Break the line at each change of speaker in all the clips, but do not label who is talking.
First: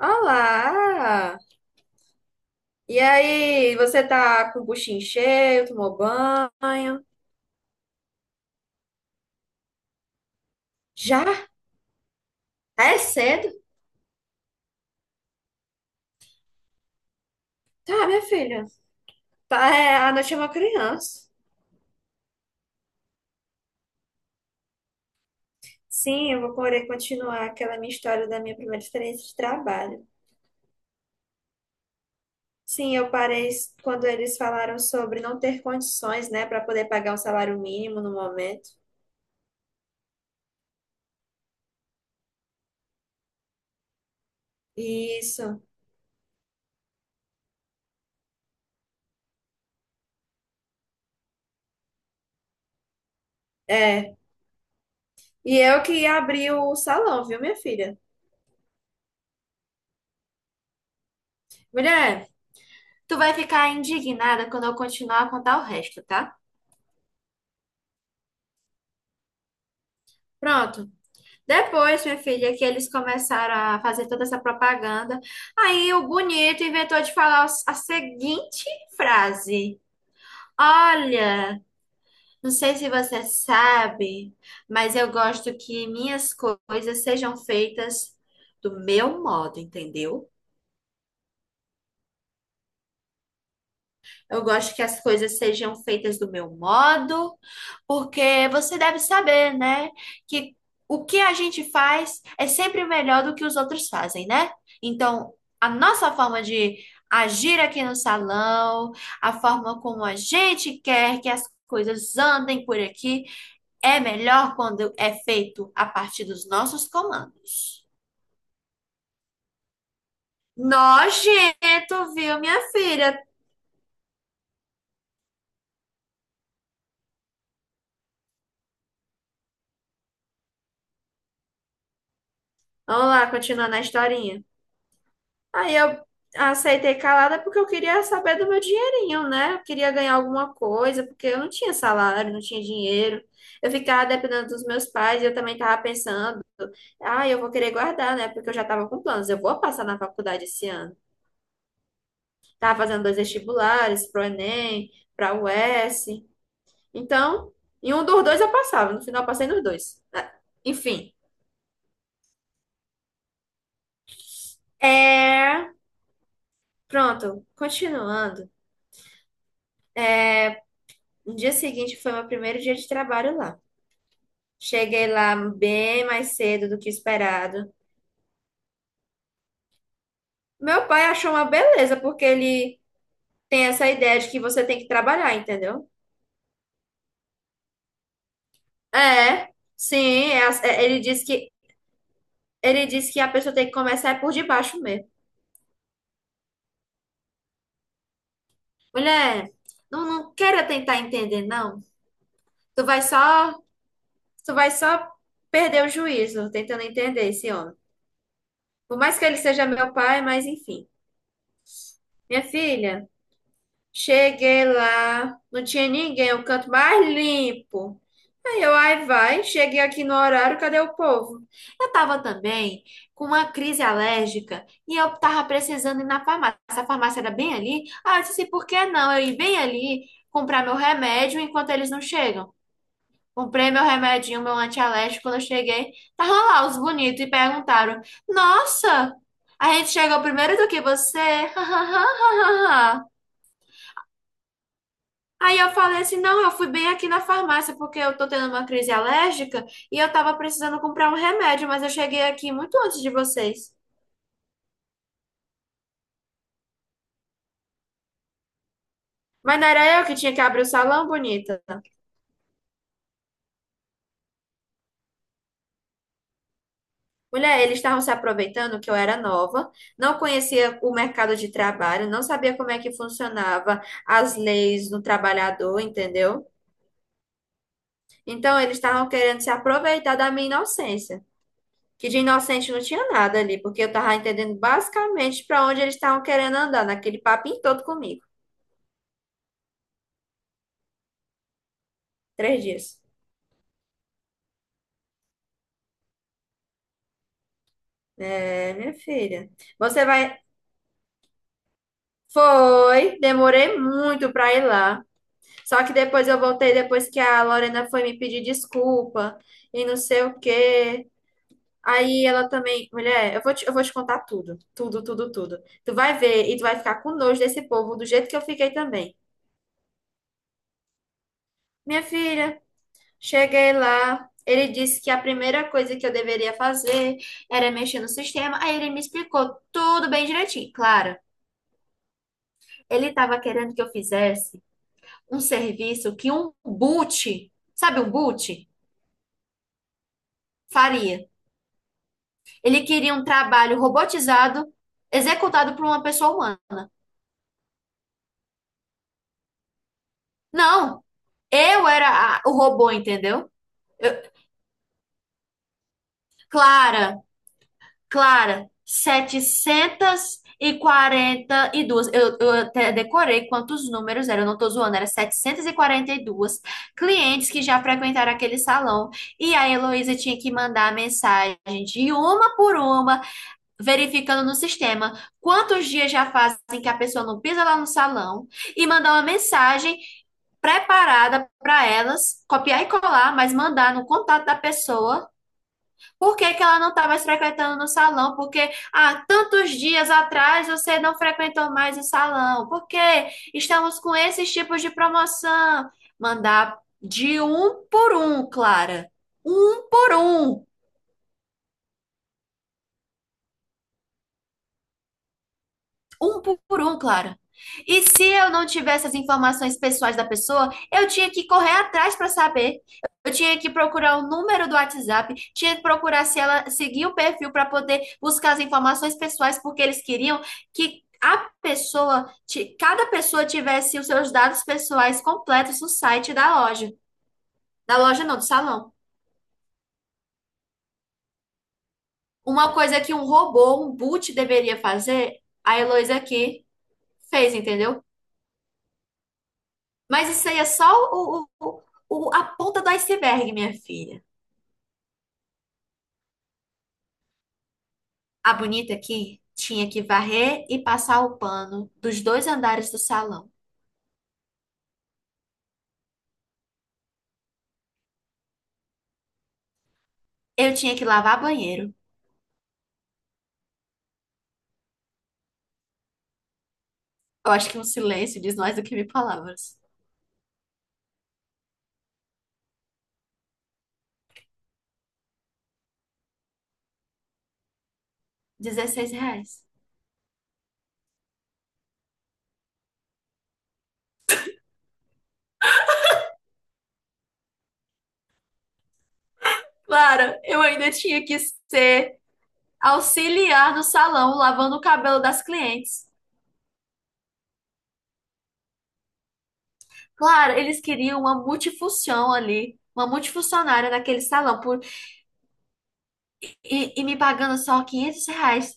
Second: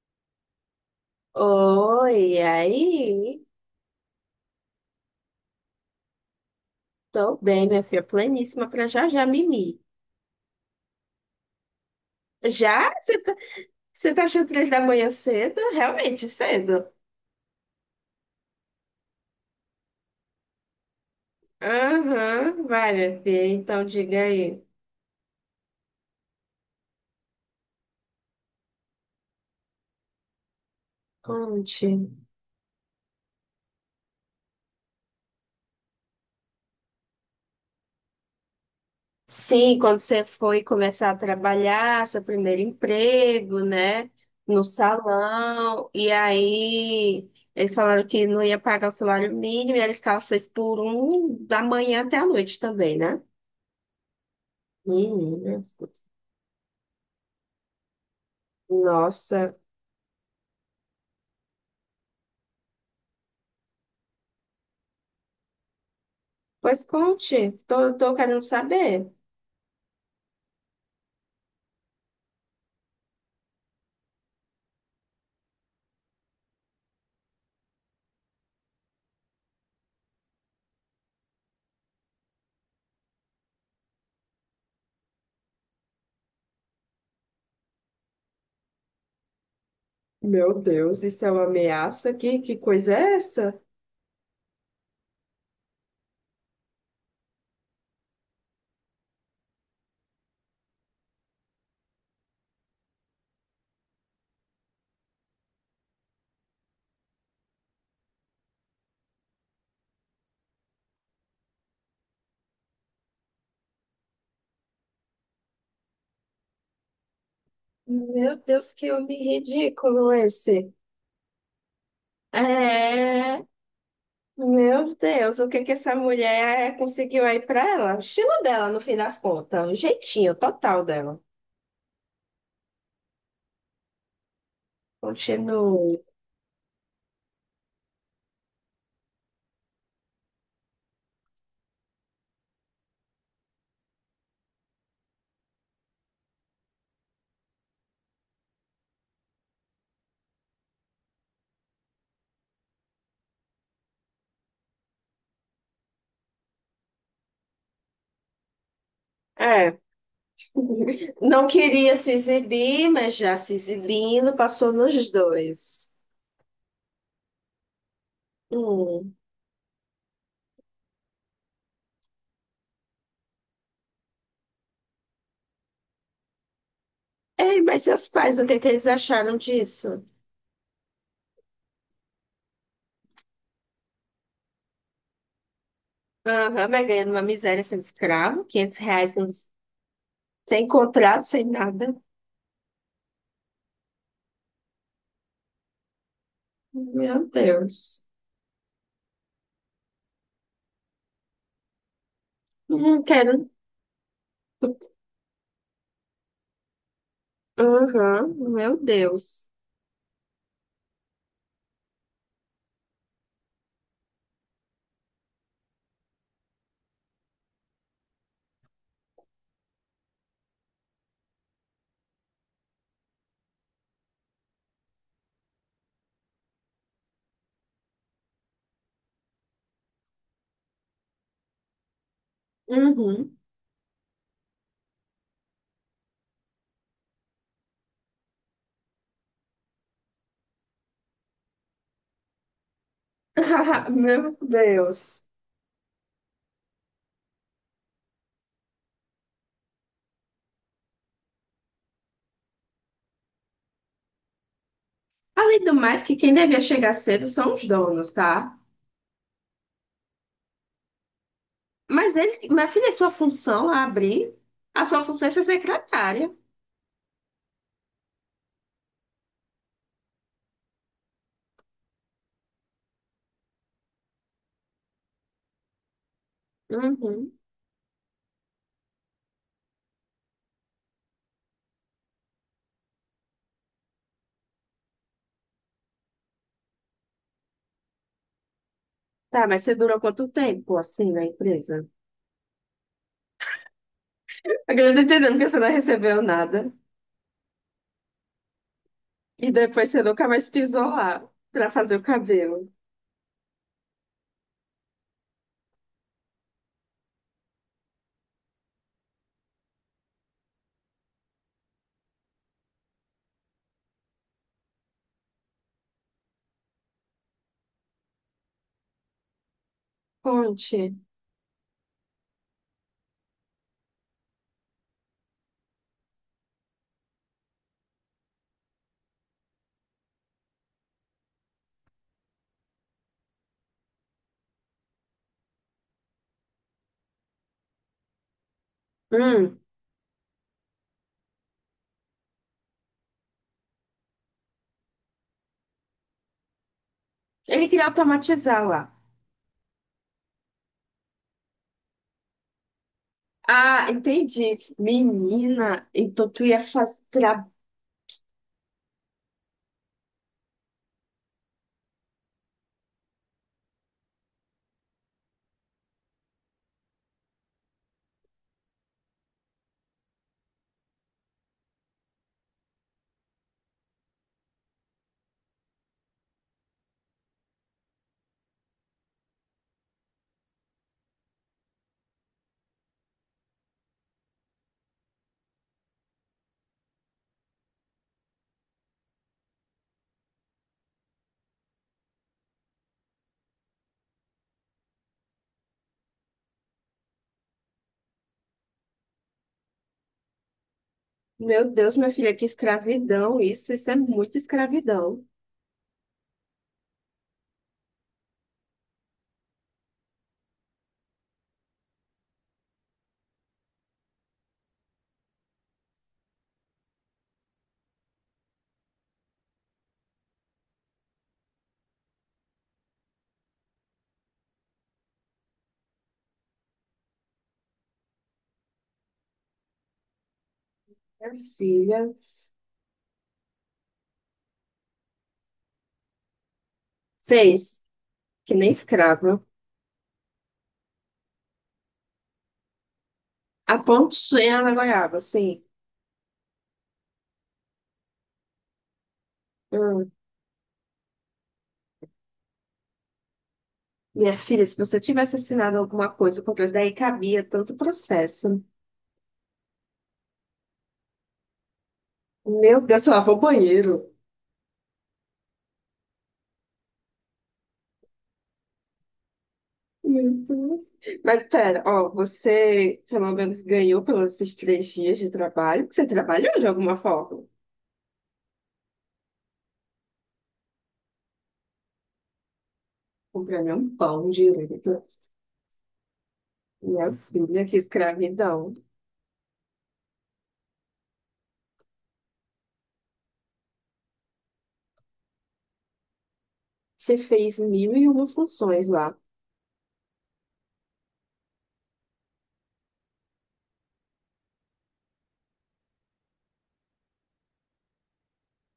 Olá!
Oi, e
E
aí?
aí, você tá com o buchinho cheio, tomou banho?
Tô bem, minha filha, pleníssima pra já já mimi.
Já?
Já?
É cedo?
Você tá achando 3 da manhã cedo? Realmente cedo.
Tá, minha filha. Tá, é, a noite é uma criança.
Aham, vai, minha filha, então diga aí.
Sim, eu vou poder continuar aquela minha história da minha primeira experiência de trabalho.
Conte.
Sim, eu parei quando eles falaram sobre não ter condições, né, para poder pagar um salário mínimo no momento.
Sim, quando você foi começar a trabalhar, seu primeiro emprego, né? No
Isso,
salão, e aí eles falaram que não ia pagar o salário mínimo, e eles ficavam 6 por 1 da manhã até a noite também, né?
é. E
Meninas.
eu que abri o salão, viu, minha filha?
Nossa,
Mulher. Tu vai ficar indignada quando eu continuar a contar o resto, tá?
pois conte, tô querendo saber.
Pronto. Depois, minha filha, que eles começaram a fazer toda essa propaganda, aí o bonito inventou de falar a seguinte frase: Olha, não sei se você sabe, mas eu gosto que minhas coisas sejam feitas do meu modo, entendeu?
Meu Deus, isso é uma ameaça aqui? Que coisa é essa?
Eu gosto que as coisas sejam feitas do meu modo. Porque você deve saber, né, que o que a gente faz é sempre melhor do que os outros fazem, né? Então, a nossa forma de agir aqui no salão, a forma como a gente quer que as coisas andem por aqui, é melhor quando é feito a partir dos nossos comandos.
Meu Deus, que homem ridículo esse.
Nojento, viu, minha filha?
É, meu Deus, o que que essa mulher conseguiu aí pra ela? O estilo dela, no fim das contas, o jeitinho total dela.
Vamos lá, continuando a historinha. Aí
Continue.
eu aceitei calada porque eu queria saber do meu dinheirinho, né? Eu queria ganhar alguma coisa, porque eu não tinha salário, não tinha dinheiro. Eu ficava dependendo dos meus pais e eu também estava pensando, ah, eu vou querer guardar, né? Porque eu já estava com planos, eu vou passar na faculdade esse ano. Tava fazendo dois vestibulares, pro Enem, pra UES. Então, em um dos dois eu passava, no final eu passei nos
É,
dois. Ah, enfim,
não queria se exibir, mas já se exibindo, passou nos
é...
dois.
pronto, continuando.
Hum.
No dia seguinte foi meu primeiro dia de trabalho lá. Cheguei lá bem mais cedo do que
Ei,
esperado.
mas seus pais, o que que eles acharam disso?
Meu pai achou uma beleza, porque ele tem essa ideia de que você tem que trabalhar, entendeu?
Aham, mas ganhando uma miséria sendo escravo, R$ 500 sem
É, sim,
sem
ele
contrato,
disse
sem
que
nada.
a pessoa tem que começar é por debaixo mesmo.
Meu Deus.
Mulher, não, não queira tentar entender, não. Tu
Não
vai
quero.
só, tu vai só perder o juízo tentando entender esse homem.
Aham, meu
Por mais que ele
Deus.
seja meu pai, mas enfim. Minha filha. Cheguei lá, não tinha ninguém, o canto mais limpo. Aí eu, ai vai, cheguei aqui no horário, cadê o povo? Eu tava também com uma crise alérgica e eu tava precisando ir na farmácia. A farmácia era bem ali. Ah, eu disse, por que não eu ir bem ali comprar meu remédio enquanto eles não chegam?
Uhum.
Comprei meu remedinho, meu antialérgico. Quando eu cheguei, tava lá os bonitos e perguntaram: Nossa, a gente chegou primeiro do que você?
Meu Deus.
Aí eu falei assim, não, eu fui bem aqui na farmácia porque eu tô tendo uma crise alérgica e eu tava precisando comprar um remédio, mas eu cheguei aqui muito antes de vocês.
Além do mais, que quem devia chegar cedo são os donos, tá?
Mas não era eu que tinha que abrir o salão, bonita.
Mas eles, minha filha, é sua função é abrir, a sua função é ser secretária.
Mulher, eles estavam se aproveitando que eu era nova, não conhecia o mercado de trabalho, não sabia como é que funcionava as leis do trabalhador, entendeu?
Uhum.
Então eles estavam querendo se aproveitar da minha inocência. Que de inocente não tinha nada ali, porque eu tava entendendo basicamente para onde eles estavam querendo andar, naquele papinho todo comigo.
Tá, mas você durou quanto tempo assim na empresa?
Três dias.
Agora eu tô entendendo que você não recebeu nada.
É, minha
E
filha.
depois você
Você
nunca
vai.
mais pisou lá pra fazer o cabelo.
Foi, demorei muito para ir lá. Só que depois eu voltei depois que a Lorena foi me pedir desculpa e não sei o quê. Aí ela também, mulher, eu vou te contar tudo, tudo, tudo, tudo. Tu vai ver e tu vai ficar com nojo desse povo do jeito que eu fiquei também.
Conte.
Minha filha, cheguei lá, ele disse que a primeira coisa que eu deveria fazer era mexer no sistema. Aí ele me explicou tudo bem direitinho. Claro, ele estava querendo que eu fizesse um serviço que um boot, sabe um boot,
Hum,
faria. Ele queria um trabalho robotizado, executado por uma pessoa humana.
ele queria automatizar lá.
Não, eu era o robô, entendeu?
Ah,
Eu,
entendi. Menina, então tu ia fazer.
Clara,
Tra...
Clara, 742. Eu até decorei quantos números eram, eu não tô zoando, era 742 clientes que já frequentaram aquele salão. E a Heloísa tinha que mandar a mensagem de uma por uma, verificando no sistema quantos dias já fazem que a pessoa não pisa lá no salão, e mandar uma mensagem preparada para elas, copiar e colar, mas mandar no contato da pessoa por que que ela não está mais frequentando no salão? Porque há tantos dias atrás você não frequentou mais o salão. Por que estamos com esses tipos de promoção? Mandar de um por um, Clara. Um por um.
Meu Deus, minha filha, que escravidão isso. Isso é muito escravidão.
Um por um, Clara. E se eu não tivesse as informações pessoais da pessoa, eu tinha que correr atrás para saber. Eu tinha que procurar o número do WhatsApp, tinha que procurar se ela seguia o perfil para poder buscar as informações pessoais, porque eles queriam que a pessoa, cada pessoa tivesse os seus dados pessoais completos no site da loja. Da loja não, do salão.
Minha filha
Uma coisa que um robô, um boot deveria fazer, a Heloísa aqui fez,
fez,
entendeu?
que nem escrava,
Mas isso aí é só o, o- a ponta do iceberg, minha
a
filha.
pontinha na goiaba, assim.
A bonita aqui tinha que
Hum,
varrer e passar o pano dos dois andares do salão.
minha filha, se você tivesse assinado alguma coisa contra isso, daí cabia tanto processo.
Eu tinha que lavar banheiro.
Meu Deus, você lavou o banheiro.
Eu acho que um silêncio diz mais do que mil palavras.
Meu Deus. Mas pera, ó, você pelo menos ganhou pelos esses 3 dias de trabalho, porque você trabalhou de alguma forma.
R$ 16.
O prêmio é um pão direito. Minha filha, que escravidão.
Clara, eu ainda tinha que ser auxiliar no salão, lavando o cabelo das clientes.
Você fez mil e uma funções lá
Claro, eles queriam uma multifunção ali, uma multifuncionária naquele salão, e me pagando só R$ 500.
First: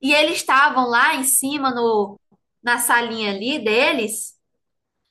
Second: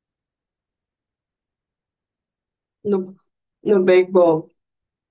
E eles estavam lá em cima no, na
no,
salinha ali
no Bem
deles,
Bom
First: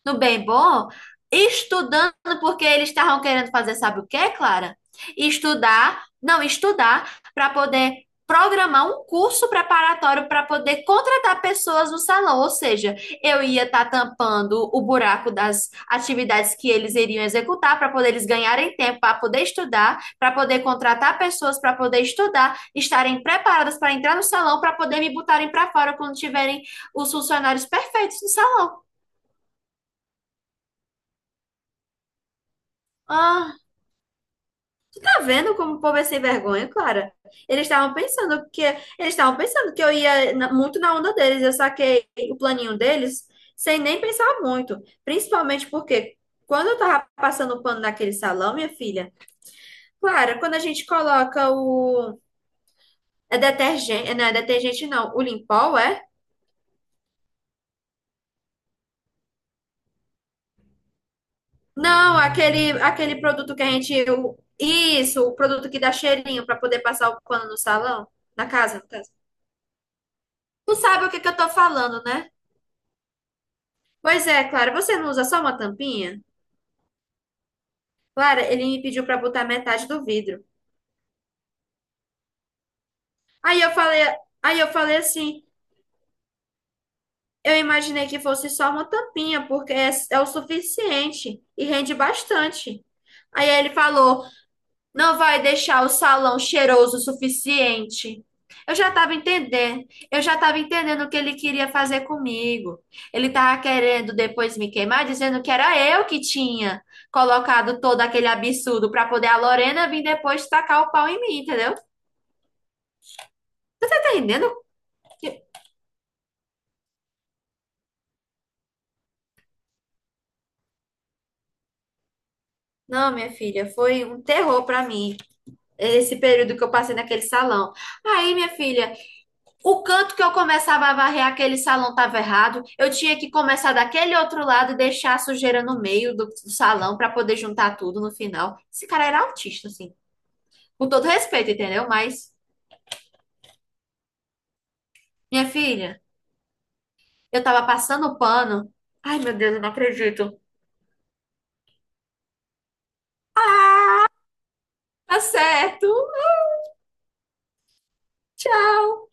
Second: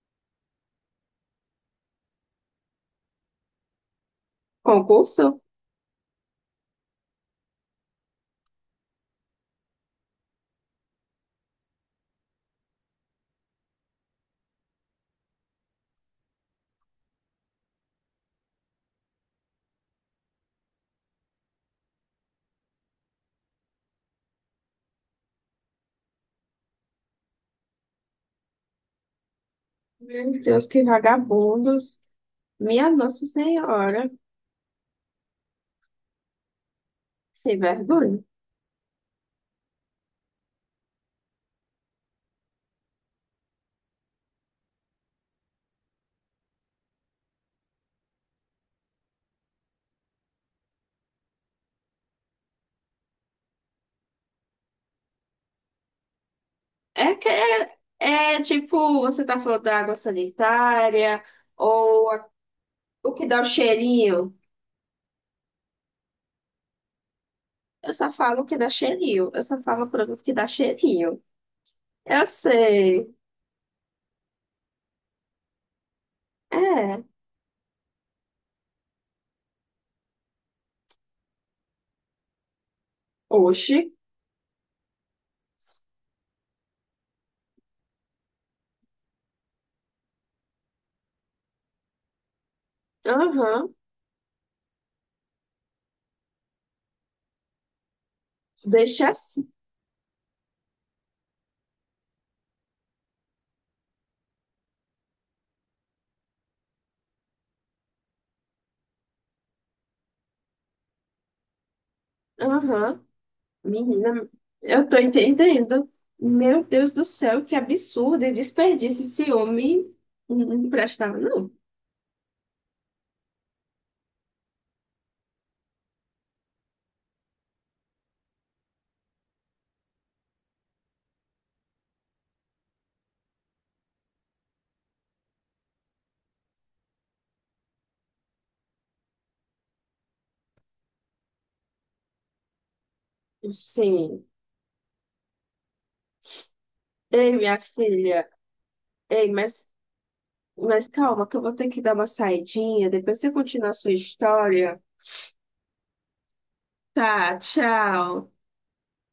no bem bom, estudando porque eles estavam querendo fazer, sabe o que, Clara?
concurso?
Estudar, não, estudar para poder programar um curso preparatório para poder contratar pessoas no salão, ou seja, eu ia estar tampando o buraco das atividades que eles iriam executar para poder eles ganharem tempo para poder estudar, para poder contratar pessoas para poder estudar, estarem preparadas para entrar no salão para poder me botarem para fora quando tiverem os funcionários perfeitos no salão.
Meu Deus, que vagabundos. Minha Nossa
Ah.
Senhora,
Tá vendo como o povo é sem vergonha, Clara?
sem vergonha.
Eles estavam pensando que eu ia muito na onda deles. Eu saquei o planinho deles sem nem pensar muito, principalmente porque quando eu tava passando o pano naquele salão, minha filha, Clara, quando a gente coloca o é detergente não, o Limpol é?
É que é, tipo, você tá falando da água sanitária ou
Não,
a-
aquele
o
aquele
que dá o
produto que a gente
cheirinho.
isso, o produto que dá cheirinho pra poder passar o pano no
Eu
salão,
só falo o
na
que dá
casa, no caso.
cheirinho. Eu só falo produto que dá
Tu sabe o que
cheirinho.
que eu tô falando,
Eu
né?
sei.
Pois é, Clara, você não usa só uma tampinha?
É.
Clara, ele me pediu para botar metade do vidro. Aí eu
Oxi.
falei, aí eu falei assim, eu imaginei que fosse só uma tampinha, porque é, é o suficiente e rende bastante. Aí ele
Aham.
falou, não vai deixar o salão cheiroso o suficiente. Eu já
Deixa
estava
assim.
entendendo. Eu já estava entendendo o que ele queria fazer comigo. Ele estava querendo depois me queimar, dizendo que era eu que tinha colocado todo aquele absurdo para poder a Lorena vir depois tacar o pau em mim, entendeu?
Aham.
Tá
Menina,
entendendo?
eu tô entendendo. Meu Deus do céu, que absurdo e desperdício esse homem não emprestava, não.
Não, minha filha, foi um terror para mim esse período que eu passei naquele salão. Aí, minha filha. O canto que eu começava a varrer aquele salão estava errado. Eu tinha que começar daquele outro lado e deixar a sujeira no meio do salão para poder juntar tudo no final. Esse cara era autista, assim. Com todo respeito, entendeu? Mas,
Sim.
minha filha,
Ei,
eu
minha
tava passando o
filha.
pano. Ai,
Ei,
meu Deus, eu não acredito.
mas calma, que eu vou ter que dar uma saidinha. Depois você continua a sua história.
Tá certo.
Tá, tchau.
Tchau.